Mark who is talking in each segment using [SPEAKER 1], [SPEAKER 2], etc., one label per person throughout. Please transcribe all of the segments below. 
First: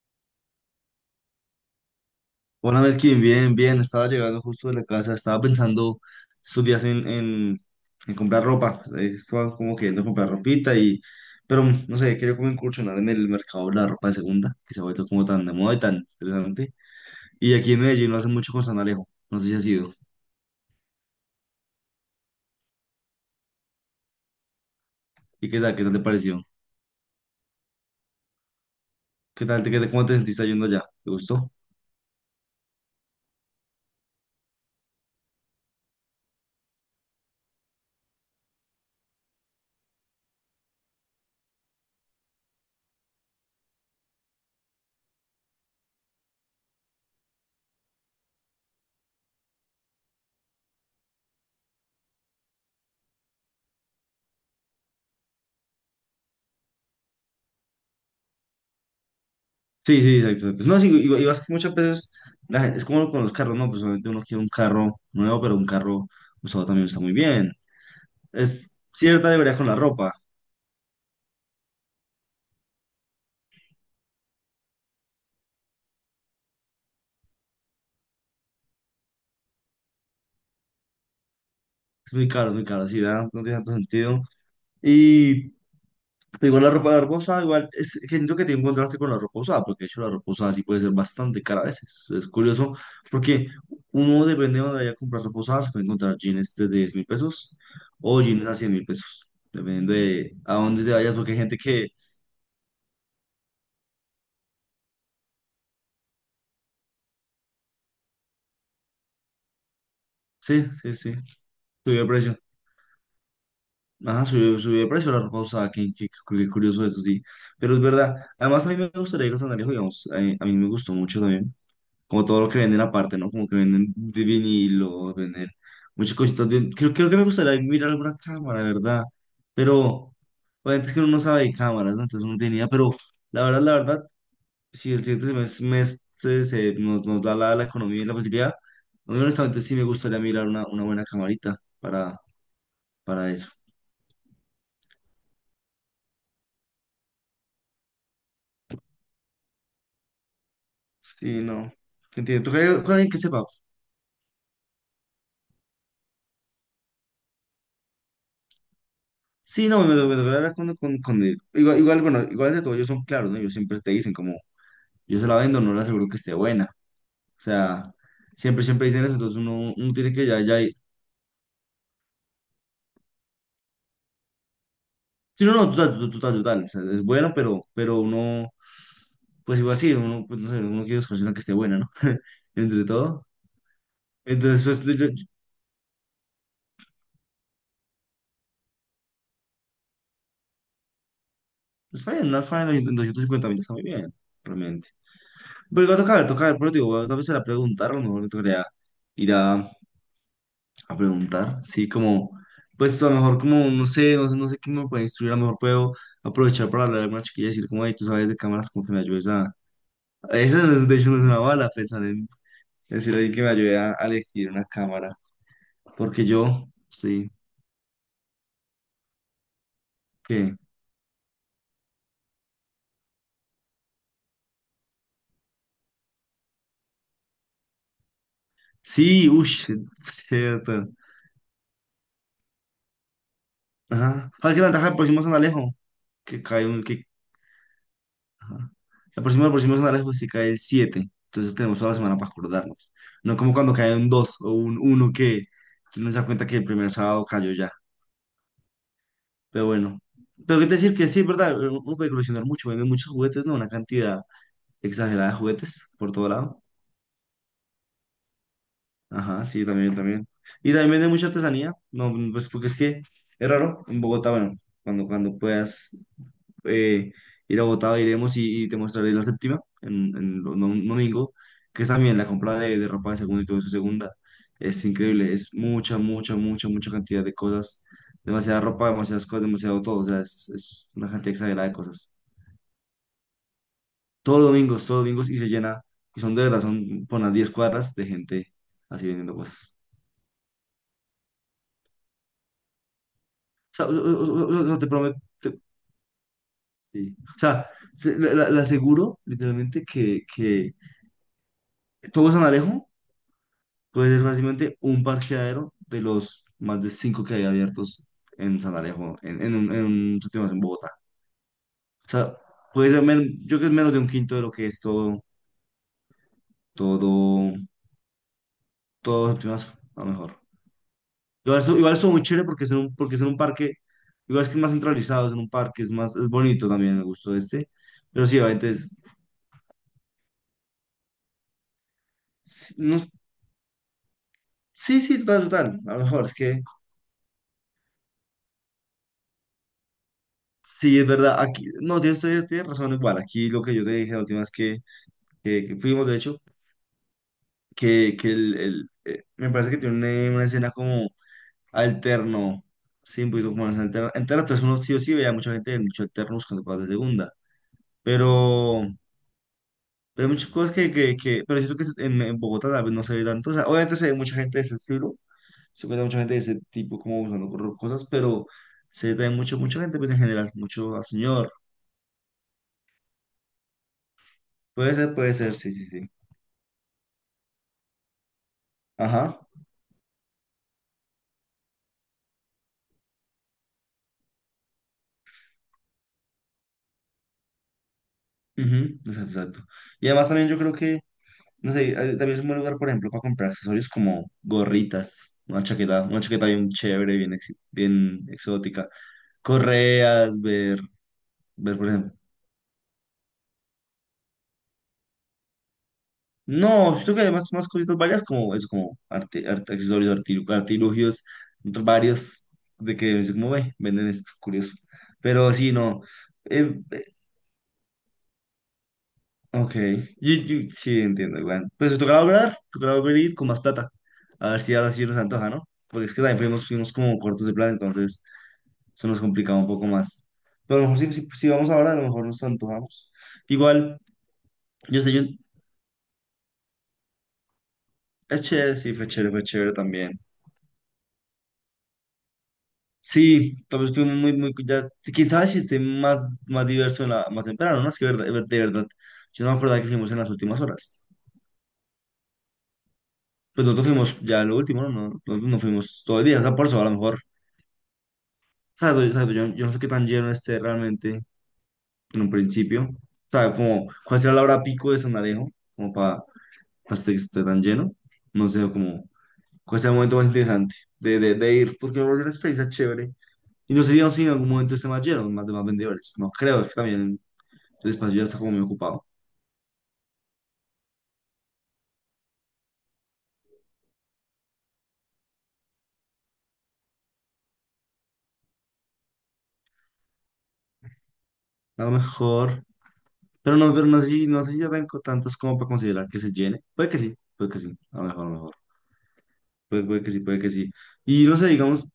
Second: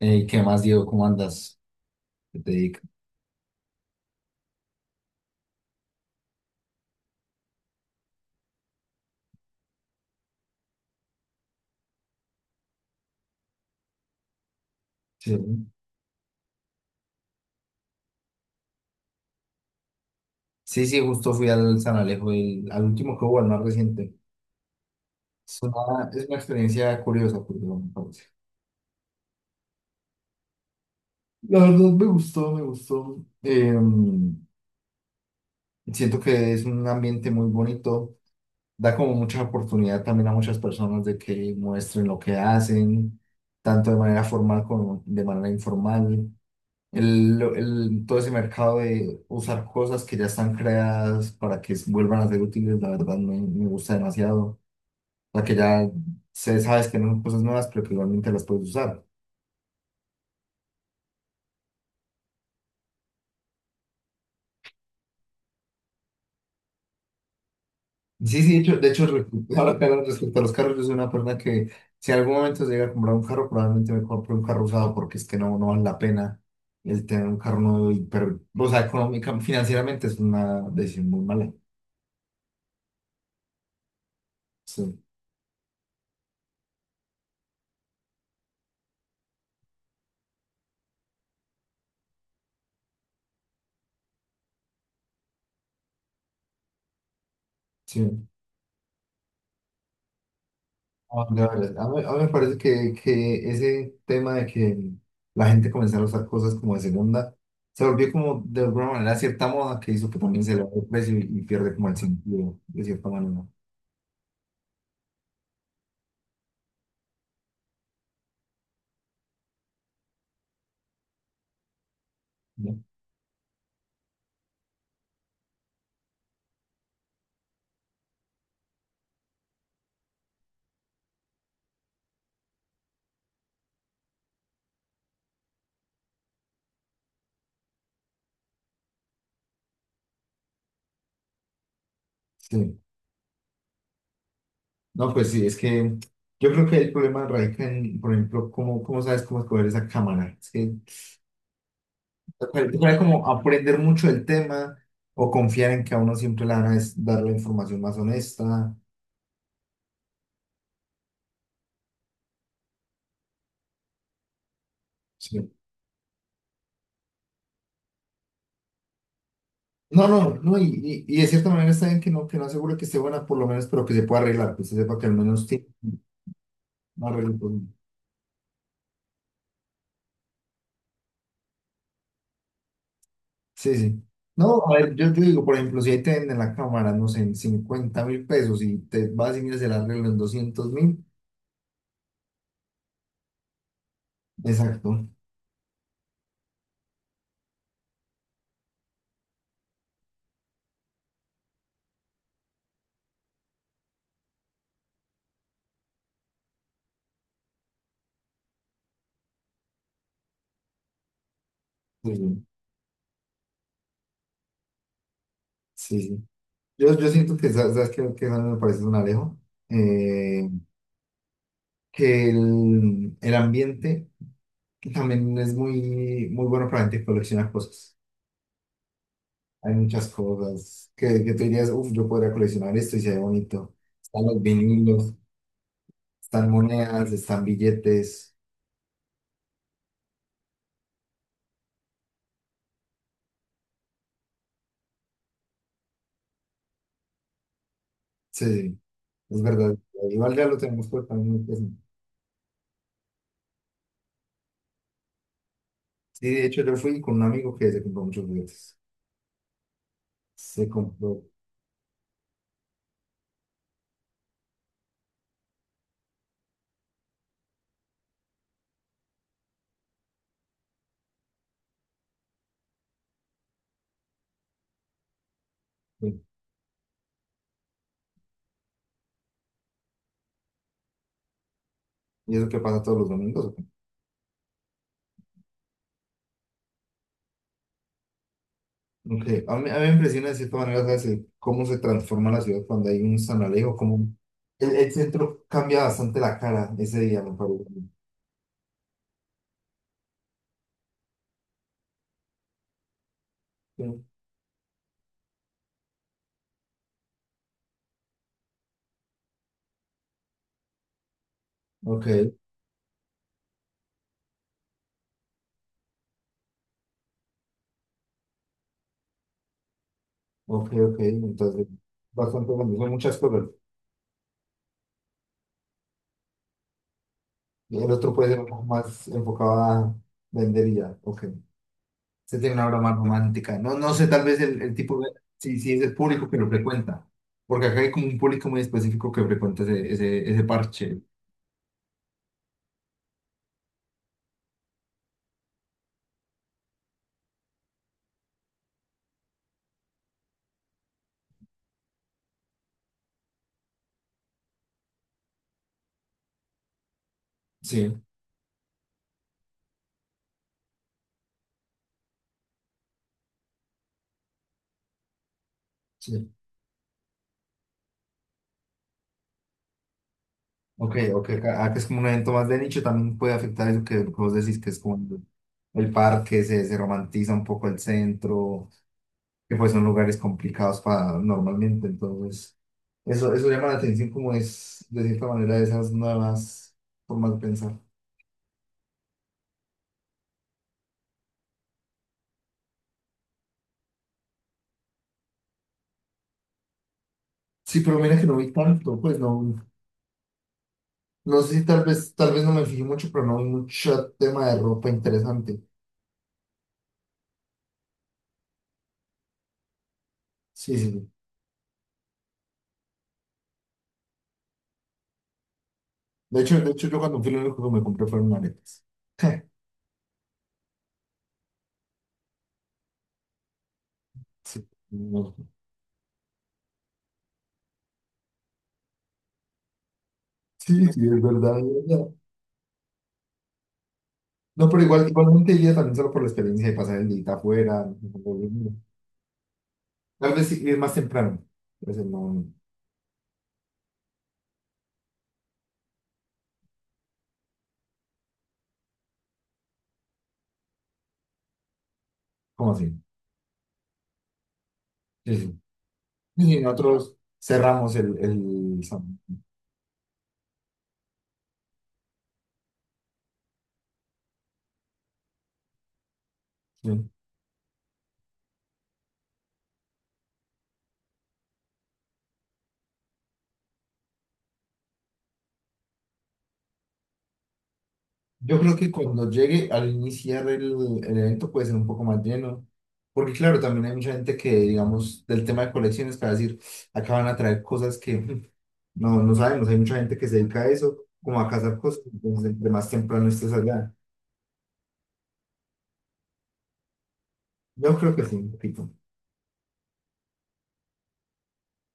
[SPEAKER 1] Ey, ¿qué más, Diego? ¿Cómo andas? ¿Qué te
[SPEAKER 2] Hola
[SPEAKER 1] dedicas?
[SPEAKER 2] Melkin, bien, bien, estaba llegando justo de la casa, estaba pensando estos días en comprar ropa, estaba como queriendo comprar ropita y, pero no sé, quería como incursionar en el mercado de la ropa de segunda, que se ha vuelto como
[SPEAKER 1] Sí,
[SPEAKER 2] tan de moda y tan interesante, y aquí en Medellín lo hacen mucho con San Alejo, no sé si ha sido.
[SPEAKER 1] sí, sí, justo fui al San Alejo, al último que hubo, al más reciente.
[SPEAKER 2] Y
[SPEAKER 1] Es
[SPEAKER 2] qué tal te
[SPEAKER 1] una, es una
[SPEAKER 2] pareció,
[SPEAKER 1] experiencia curiosa, porque me parece.
[SPEAKER 2] qué tal, te, qué, cómo te sentiste yendo allá, ¿te gustó?
[SPEAKER 1] La verdad me gustó, me gustó. Siento que es un ambiente muy bonito. Da como mucha oportunidad también a muchas personas de que muestren lo que hacen, tanto de manera formal como de manera informal. Todo ese mercado de usar cosas que ya están creadas para que vuelvan a ser útiles, la verdad me gusta demasiado. O sea, que ya se sabes que no son cosas nuevas, pero que igualmente las puedes usar.
[SPEAKER 2] Sí, sí, exacto, exacto. No, sí, y, vas muchas veces, es como con los carros, no, pues obviamente uno quiere un carro nuevo, pero un carro usado también está muy bien.
[SPEAKER 1] Sí, sí,
[SPEAKER 2] Es cierta debería con la
[SPEAKER 1] ahora que hablas
[SPEAKER 2] ropa.
[SPEAKER 1] respecto a los carros, yo soy una persona que si en algún momento se llega a comprar un carro, probablemente me compre un carro usado porque es que no, no vale la pena el tener un carro nuevo, y, pero, o sea, económica, financieramente es una decisión muy mala.
[SPEAKER 2] Es muy caro, sí, no tiene tanto sentido.
[SPEAKER 1] Sí,
[SPEAKER 2] Y pero igual la ropa usada, igual, es que siento que tiene un contraste con la ropa usada, porque de hecho la ropa usada sí puede ser bastante cara a veces. Es curioso, porque uno, depende de donde vaya a comprar ropa usada, se puede encontrar jeans desde 10.000 pesos o
[SPEAKER 1] sí.
[SPEAKER 2] jeans a 100.000 pesos, dependiendo de a dónde te vayas,
[SPEAKER 1] Ah,
[SPEAKER 2] porque hay
[SPEAKER 1] de
[SPEAKER 2] gente
[SPEAKER 1] verdad. A
[SPEAKER 2] que,
[SPEAKER 1] mí, a mí me parece que ese tema de que la gente comenzara a usar cosas como de segunda se volvió como de alguna manera cierta moda que hizo que también se le
[SPEAKER 2] sí,
[SPEAKER 1] vaya el
[SPEAKER 2] sí, sí,
[SPEAKER 1] precio y pierde como el
[SPEAKER 2] sube el precio.
[SPEAKER 1] sentido de cierta manera.
[SPEAKER 2] Ajá, subió de precio la ropa usada, qué curioso eso, sí. Pero es verdad, además a mí me gustaría ir a San Alejo, digamos, a mí me gustó mucho también, como todo lo que
[SPEAKER 1] ¿No?
[SPEAKER 2] venden aparte, ¿no? Como que venden de vinilo, venden muchas cositas. Creo que me gustaría mirar alguna cámara, ¿verdad? Pero obviamente es que uno no sabe de cámaras, ¿no? Entonces uno tenía, pero la verdad, si el siguiente mes, se, nos da la, la economía y la facilidad, a mí honestamente sí me gustaría mirar una buena camarita
[SPEAKER 1] Sí.
[SPEAKER 2] para eso.
[SPEAKER 1] No, pues sí, es que yo creo que el problema radica en, por ejemplo, cómo sabes cómo escoger esa cámara. Es que
[SPEAKER 2] Sí, no. Entiendo.
[SPEAKER 1] toca-
[SPEAKER 2] Tocaría con
[SPEAKER 1] toca
[SPEAKER 2] alguien que
[SPEAKER 1] como
[SPEAKER 2] sepa.
[SPEAKER 1] aprender mucho del tema o confiar en que a uno siempre le van a dar la información más honesta.
[SPEAKER 2] Sí, no, me tocará hablar con, con él. Igual, igual, bueno, igual de todo, ellos son claros, ¿no? Ellos siempre te dicen como, yo se la
[SPEAKER 1] ¿Sí?
[SPEAKER 2] vendo, no le aseguro que esté buena. O sea, siempre dicen eso, entonces uno,
[SPEAKER 1] No,
[SPEAKER 2] tiene que
[SPEAKER 1] no,
[SPEAKER 2] ya,
[SPEAKER 1] no,
[SPEAKER 2] ya.
[SPEAKER 1] y de cierta manera está bien que no asegure que esté buena por lo menos, pero que se pueda arreglar, que se sepa que al
[SPEAKER 2] Sí,
[SPEAKER 1] menos
[SPEAKER 2] no,
[SPEAKER 1] tiene
[SPEAKER 2] no, total,
[SPEAKER 1] un
[SPEAKER 2] total, total, total. O sea, es bueno,
[SPEAKER 1] arreglo. Pues,
[SPEAKER 2] pero uno, pues igual sí, uno, pues no sé, uno quiere buscar una que esté buena, ¿no? Entre todo.
[SPEAKER 1] sí, sí. No,
[SPEAKER 2] Entonces,
[SPEAKER 1] a
[SPEAKER 2] pues,
[SPEAKER 1] ver, yo, yo digo, por ejemplo, si ahí te venden la cámara, no sé, en 50.000 pesos y te vas y miras el arreglo en 200.000,
[SPEAKER 2] está bien, una fan de 250 mil está muy bien, realmente.
[SPEAKER 1] exacto.
[SPEAKER 2] Pero igual toca ver, pero digo, tal vez se la preguntaron, a lo mejor me tocaría ir a preguntar, sí, como, pues a lo mejor como, no sé, no sé, no sé quién me puede instruir, a lo mejor puedo aprovechar para hablar a alguna chiquilla y decir, como, hey, tú sabes de cámaras, como que me ayudes a... Esa no es, de hecho no es una bala, pensar
[SPEAKER 1] Sí,
[SPEAKER 2] en
[SPEAKER 1] sí.
[SPEAKER 2] decirle a alguien que me ayude a elegir una cámara,
[SPEAKER 1] Sí,
[SPEAKER 2] porque
[SPEAKER 1] sí.
[SPEAKER 2] yo,
[SPEAKER 1] yo
[SPEAKER 2] sí,
[SPEAKER 1] siento que, ¿sabes qué? ¿Que me parece un alejo? Eh,
[SPEAKER 2] que...
[SPEAKER 1] que el ambiente también es muy, muy bueno para la gente que colecciona cosas.
[SPEAKER 2] Sí, uff,
[SPEAKER 1] Hay muchas
[SPEAKER 2] cierto.
[SPEAKER 1] cosas que tú dirías, uff, yo podría coleccionar esto y se ve bonito. Están
[SPEAKER 2] Ajá.
[SPEAKER 1] los
[SPEAKER 2] ¿Sabes qué ventaja del
[SPEAKER 1] vinilos,
[SPEAKER 2] próximo San Alejo? Que
[SPEAKER 1] están
[SPEAKER 2] cae un, que...
[SPEAKER 1] monedas, están billetes.
[SPEAKER 2] Ajá. La próxima semana la se cae el siete, entonces tenemos toda la semana para acordarnos. No como cuando cae un 2 o un uno, que uno se da cuenta que el primer sábado cayó ya.
[SPEAKER 1] Sí, sí, es
[SPEAKER 2] Pero
[SPEAKER 1] verdad.
[SPEAKER 2] bueno,
[SPEAKER 1] Igual ya lo
[SPEAKER 2] pero qué te
[SPEAKER 1] tenemos
[SPEAKER 2] decir
[SPEAKER 1] por
[SPEAKER 2] que sí, es
[SPEAKER 1] también muy
[SPEAKER 2] verdad,
[SPEAKER 1] presente.
[SPEAKER 2] uno puede coleccionar mucho, venden muchos juguetes, ¿no? Una cantidad exagerada de juguetes por todo
[SPEAKER 1] Sí, de
[SPEAKER 2] lado.
[SPEAKER 1] hecho yo fui con un amigo que se compró muchos juguetes.
[SPEAKER 2] Ajá, sí, también, también.
[SPEAKER 1] Se
[SPEAKER 2] Y también venden
[SPEAKER 1] compró.
[SPEAKER 2] mucha artesanía, no, pues porque es que es raro en Bogotá, bueno, cuando, cuando puedas eh, ir a Bogotá, iremos y te mostraré la séptima en, un domingo, que es también la compra de ropa de segunda y todo eso de segunda. Es increíble, es mucha,
[SPEAKER 1] Sí.
[SPEAKER 2] mucha, mucha, mucha cantidad de cosas, demasiada ropa, demasiadas cosas, demasiado todo, o sea, es una cantidad exagerada de cosas.
[SPEAKER 1] Y eso que pasa todos los domingos.
[SPEAKER 2] Todos los domingos, todos los domingos, y se llena, y son de verdad, son por unas 10 cuadras de gente así
[SPEAKER 1] Ok.
[SPEAKER 2] vendiendo
[SPEAKER 1] A mí, a
[SPEAKER 2] cosas.
[SPEAKER 1] mí me impresiona de cierta manera, ¿sabes? El cómo se transforma la ciudad cuando hay un San
[SPEAKER 2] O
[SPEAKER 1] Alejo,
[SPEAKER 2] sea,
[SPEAKER 1] cómo
[SPEAKER 2] o
[SPEAKER 1] el,
[SPEAKER 2] sea, te
[SPEAKER 1] el
[SPEAKER 2] prometo,
[SPEAKER 1] centro cambia bastante la cara ese
[SPEAKER 2] sí.
[SPEAKER 1] día, me
[SPEAKER 2] O
[SPEAKER 1] parece.
[SPEAKER 2] sea, la aseguro literalmente que todo San Alejo
[SPEAKER 1] Sí.
[SPEAKER 2] puede ser fácilmente un parqueadero de los más de cinco que hay abiertos en San Alejo, en un, sitio más en Bogotá.
[SPEAKER 1] Ok.
[SPEAKER 2] O sea, puede ser, yo creo que es menos de un quinto de lo que es todo, todo, todo séptimo Mazo, a lo mejor.
[SPEAKER 1] Ok, ok, entonces
[SPEAKER 2] Igual eso muy chévere
[SPEAKER 1] bastante bueno, son
[SPEAKER 2] porque
[SPEAKER 1] muchas
[SPEAKER 2] es en un
[SPEAKER 1] cosas.
[SPEAKER 2] parque, igual es que es más centralizado, es en un parque, es más, es bonito también, me gustó este.
[SPEAKER 1] Y el otro
[SPEAKER 2] Pero
[SPEAKER 1] puede
[SPEAKER 2] sí,
[SPEAKER 1] ser un poco
[SPEAKER 2] obviamente es,
[SPEAKER 1] más enfocado a vender y ya, ok. Usted tiene una
[SPEAKER 2] sí,
[SPEAKER 1] obra más
[SPEAKER 2] no,
[SPEAKER 1] romántica. No, no sé, tal vez el tipo,
[SPEAKER 2] sí, sí, total,
[SPEAKER 1] si
[SPEAKER 2] total,
[SPEAKER 1] es
[SPEAKER 2] a
[SPEAKER 1] el
[SPEAKER 2] lo mejor,
[SPEAKER 1] público
[SPEAKER 2] es
[SPEAKER 1] que lo
[SPEAKER 2] que
[SPEAKER 1] frecuenta, porque acá hay como un público muy específico que frecuenta ese
[SPEAKER 2] sí,
[SPEAKER 1] parche.
[SPEAKER 2] es verdad, aquí, no, tienes, tienes razón, igual, aquí lo que yo te dije la última vez que que fuimos, de hecho, me parece que tiene una escena como alterno, sí, un poquito como más alterna. Entera, entonces uno sí o sí veía mucha gente en dicho alterno buscando cosas de segunda,
[SPEAKER 1] Sí,
[SPEAKER 2] pero, pero hay muchas cosas que, pero siento que en Bogotá tal vez no se ve tanto, o sea, obviamente se ve mucha gente de ese estilo, se encuentra mucha
[SPEAKER 1] sí.
[SPEAKER 2] gente de ese tipo como buscando cosas, pero se ve también mucho, mucha gente pues en general,
[SPEAKER 1] Ok,
[SPEAKER 2] mucho al
[SPEAKER 1] ok,
[SPEAKER 2] señor,
[SPEAKER 1] acá es como un evento más de nicho, también puede afectar eso que vos decís, que es como
[SPEAKER 2] puede ser, sí, sí,
[SPEAKER 1] el
[SPEAKER 2] sí,
[SPEAKER 1] parque, se romantiza un poco el centro.
[SPEAKER 2] ajá,
[SPEAKER 1] Que pues son lugares complicados para normalmente. Entonces, eso llama la atención como es, de cierta manera, esas nuevas formas de pensar.
[SPEAKER 2] ujú, exacto, exacto. Y además también yo creo que... No sé, también es un buen lugar, por ejemplo, para comprar accesorios como gorritas, una chaqueta bien chévere, bien,
[SPEAKER 1] Sí, pero mira
[SPEAKER 2] bien
[SPEAKER 1] que no vi
[SPEAKER 2] exótica,
[SPEAKER 1] tanto, pues no,
[SPEAKER 2] correas, ver,
[SPEAKER 1] no sé si
[SPEAKER 2] ver,
[SPEAKER 1] tal
[SPEAKER 2] por ejemplo.
[SPEAKER 1] vez, no me fijé mucho, pero no vi mucho tema de ropa interesante.
[SPEAKER 2] No, siento que hay más, cositas varias como eso, como accesorios,
[SPEAKER 1] Sí, sí. Sí.
[SPEAKER 2] artilugios varios de que es como ve, venden esto, curioso. Pero sí, no.
[SPEAKER 1] De hecho, de
[SPEAKER 2] eh,
[SPEAKER 1] hecho yo
[SPEAKER 2] eh,
[SPEAKER 1] cuando fui lo único que me compré fueron aretes.
[SPEAKER 2] ok, yo sí entiendo, igual. Pues tocará hablar, tocará volver a ir con más plata. A ver
[SPEAKER 1] Sí,
[SPEAKER 2] si ahora sí nos
[SPEAKER 1] no.
[SPEAKER 2] antoja, ¿no? Porque es que también fuimos, fuimos como cortos de plata, entonces. Eso nos complicaba un poco más. Pero a
[SPEAKER 1] Sí,
[SPEAKER 2] lo
[SPEAKER 1] sí,
[SPEAKER 2] mejor si,
[SPEAKER 1] es
[SPEAKER 2] si, si
[SPEAKER 1] verdad,
[SPEAKER 2] vamos
[SPEAKER 1] es
[SPEAKER 2] ahora, a lo
[SPEAKER 1] verdad.
[SPEAKER 2] mejor nos antojamos. Igual,
[SPEAKER 1] No, pero
[SPEAKER 2] yo
[SPEAKER 1] igual,
[SPEAKER 2] sé, yo,
[SPEAKER 1] igualmente iría también solo por la experiencia de pasar el día afuera. No, no,
[SPEAKER 2] es
[SPEAKER 1] no, no.
[SPEAKER 2] chévere, sí, fue chévere también.
[SPEAKER 1] Tal vez sí, ir más temprano. Pero no, no.
[SPEAKER 2] Sí, tal vez estuvimos muy, muy, ya, quién sabe si esté más, más diverso en la, más temprano, ¿no? Es que verdad, de verdad, yo no me acordaba que fuimos en las últimas horas.
[SPEAKER 1] ¿Cómo así?
[SPEAKER 2] Pues nosotros fuimos ya lo último, ¿no? No,
[SPEAKER 1] Sí,
[SPEAKER 2] no,
[SPEAKER 1] sí.
[SPEAKER 2] no fuimos todo el día, o sea,
[SPEAKER 1] Y
[SPEAKER 2] por eso a lo
[SPEAKER 1] nosotros
[SPEAKER 2] mejor,
[SPEAKER 1] cerramos el
[SPEAKER 2] ¿sabes? Yo,
[SPEAKER 1] examen,
[SPEAKER 2] ¿sabes? Yo no sé qué tan lleno esté realmente en un principio, ¿sabes? Como, ¿cuál será la hora pico de San Alejo? Como para
[SPEAKER 1] sí.
[SPEAKER 2] que esté tan lleno, no sé, como... ¿Cuál es el momento más interesante de ir? Porque va a volver una experiencia chévere. Y no sé digamos, si en algún momento se más lleno, más, de más vendedores. No creo, es que también el espacio ya está como
[SPEAKER 1] Yo
[SPEAKER 2] muy
[SPEAKER 1] creo que
[SPEAKER 2] ocupado.
[SPEAKER 1] cuando llegue al iniciar el evento puede ser un poco más lleno, porque claro, también hay mucha gente que, digamos, del tema de colecciones, para decir, acá van a traer cosas que no, no sabemos, hay mucha gente que se dedica a eso, como a cazar
[SPEAKER 2] A lo
[SPEAKER 1] cosas, entonces
[SPEAKER 2] mejor,
[SPEAKER 1] entre más temprano estés
[SPEAKER 2] pero
[SPEAKER 1] allá.
[SPEAKER 2] no sé, no sé si ya tengo tantos como para considerar que se llene. Puede que sí,
[SPEAKER 1] Yo
[SPEAKER 2] a lo
[SPEAKER 1] creo
[SPEAKER 2] mejor,
[SPEAKER 1] que
[SPEAKER 2] a lo
[SPEAKER 1] sí, un
[SPEAKER 2] mejor.
[SPEAKER 1] poquito.
[SPEAKER 2] Puede que sí, puede que sí. Y no sé, digamos,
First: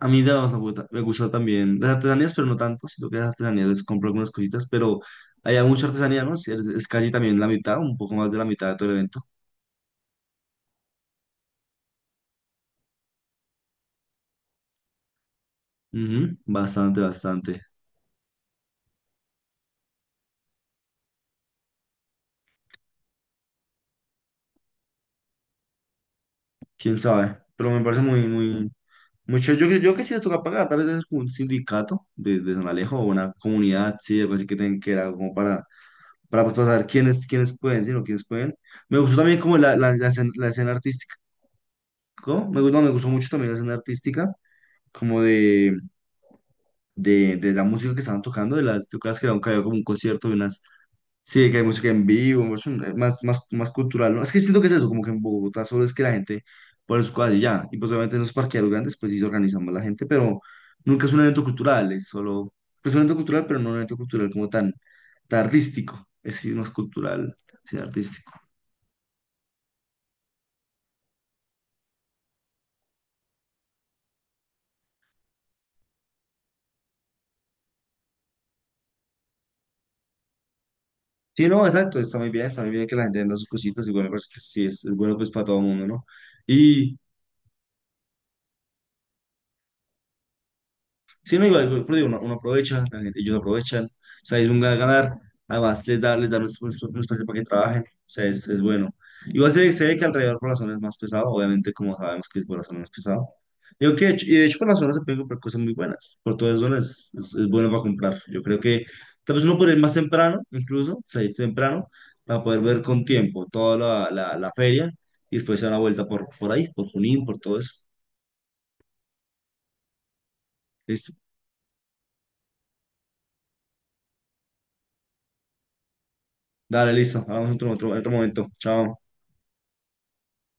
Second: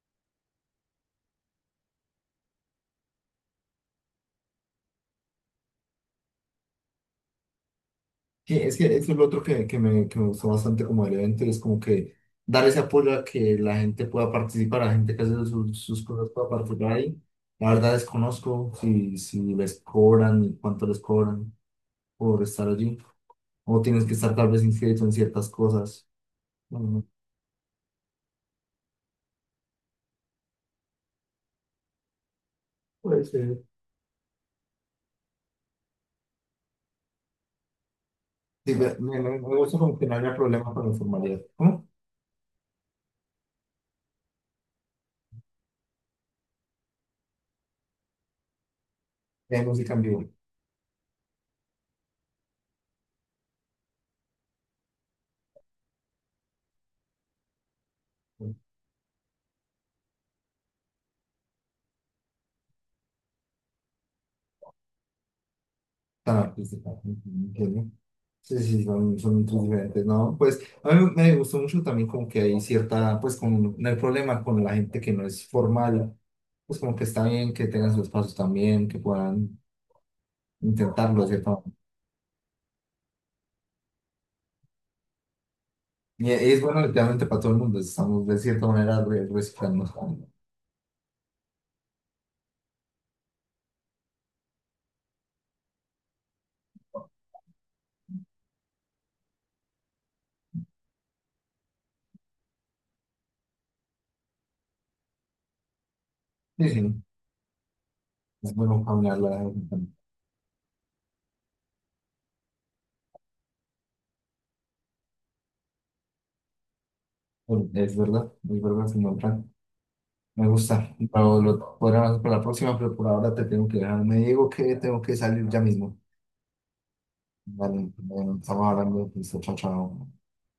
[SPEAKER 2] a mí digamos, me gusta también las artesanías, pero no tanto, sino que las artesanías les compro algunas cositas, pero hay mucha artesanía, ¿no? Es casi también la mitad, un poco más de la
[SPEAKER 1] Sí,
[SPEAKER 2] mitad
[SPEAKER 1] es
[SPEAKER 2] de todo
[SPEAKER 1] que
[SPEAKER 2] el
[SPEAKER 1] eso es lo
[SPEAKER 2] evento.
[SPEAKER 1] otro que me gustó bastante como del evento y es como que dar ese apoyo a que la gente pueda participar, la gente que hace sus, sus cosas
[SPEAKER 2] Ujú,
[SPEAKER 1] pueda participar
[SPEAKER 2] bastante,
[SPEAKER 1] ahí.
[SPEAKER 2] bastante.
[SPEAKER 1] La verdad desconozco si les cobran y cuánto les cobran por estar allí o tienes que estar tal vez inscrito en ciertas cosas.
[SPEAKER 2] Quién
[SPEAKER 1] Bueno,
[SPEAKER 2] sabe, pero me parece muy, muy mucho. Yo creo que sí les toca pagar, tal vez es como un sindicato de San Alejo o
[SPEAKER 1] puede
[SPEAKER 2] una
[SPEAKER 1] ser.
[SPEAKER 2] comunidad, sí, algo así que tengan que era como para pues, pasar quiénes, quiénes pueden, sino quiénes pueden.
[SPEAKER 1] Sí, me,
[SPEAKER 2] Me gustó
[SPEAKER 1] me, me-
[SPEAKER 2] también
[SPEAKER 1] me
[SPEAKER 2] como la,
[SPEAKER 1] gusta
[SPEAKER 2] la,
[SPEAKER 1] como que no haya
[SPEAKER 2] la escena
[SPEAKER 1] problema con la
[SPEAKER 2] artística,
[SPEAKER 1] informalidad. ¿Cómo?
[SPEAKER 2] ¿no? Me gustó mucho también la escena artística, como de, de la música que estaban tocando, de las, ¿tú crees que era un, que había
[SPEAKER 1] Hay
[SPEAKER 2] como un
[SPEAKER 1] música en
[SPEAKER 2] concierto
[SPEAKER 1] vivo.
[SPEAKER 2] de unas... Sí, que hay música en vivo, es un, más, más cultural, ¿no? Es que siento que es eso, como que en Bogotá solo es que la gente pone sus cosas y ya. Y pues obviamente en los parqueaderos grandes, pues sí se organiza más la gente, pero nunca es un evento cultural, es solo, pues un evento cultural, pero no un evento cultural como tan, tan artístico. Es
[SPEAKER 1] Tan
[SPEAKER 2] decir, no es
[SPEAKER 1] artística.
[SPEAKER 2] cultural, sino artístico.
[SPEAKER 1] Sí, sí, sí, son muy diferentes, ¿no? Pues a mí me gustó mucho también como que hay cierta, pues con no hay problema con la gente que no es formal, pues como que está bien que tengan sus pasos también, que puedan intentarlo,
[SPEAKER 2] Sí,
[SPEAKER 1] ¿cierto?
[SPEAKER 2] no, exacto, está muy bien que la gente venda sus cositas, igual me parece que sí, es bueno pues para todo el mundo, ¿no?
[SPEAKER 1] Y es bueno
[SPEAKER 2] Y,
[SPEAKER 1] literalmente para todo el mundo, estamos de cierta manera reciclando.
[SPEAKER 2] sí, no, igual, igual, pero digo, uno, uno aprovecha, la gente, ellos aprovechan, o sea, es un ganar, ganar, además les da un, es un espacio para que trabajen, o sea, es bueno. Igual se, se ve que alrededor por la zona es más pesado, obviamente, como sabemos que es por la zona es pesado. Digo que, de hecho, y de hecho por la zona se pueden comprar cosas muy buenas, por todas
[SPEAKER 1] Sí, sí,
[SPEAKER 2] zonas es bueno para comprar. Yo
[SPEAKER 1] es
[SPEAKER 2] creo
[SPEAKER 1] bueno
[SPEAKER 2] que
[SPEAKER 1] caminar
[SPEAKER 2] tal
[SPEAKER 1] la
[SPEAKER 2] vez uno puede ir más temprano, incluso, salir temprano, para poder ver con tiempo toda la, la, la feria y después se da una vuelta por ahí, por Junín, por todo
[SPEAKER 1] bueno,
[SPEAKER 2] eso.
[SPEAKER 1] es verdad, señor Fran. Me gusta,
[SPEAKER 2] Listo.
[SPEAKER 1] pero lo podremos para la próxima, pero por ahora te tengo que dejar. Me digo que tengo que salir ya mismo.
[SPEAKER 2] Dale, listo, hablamos
[SPEAKER 1] Vale,
[SPEAKER 2] en otro
[SPEAKER 1] bueno,
[SPEAKER 2] momento.
[SPEAKER 1] estamos
[SPEAKER 2] Chao.
[SPEAKER 1] hablando, listo, chao, chao.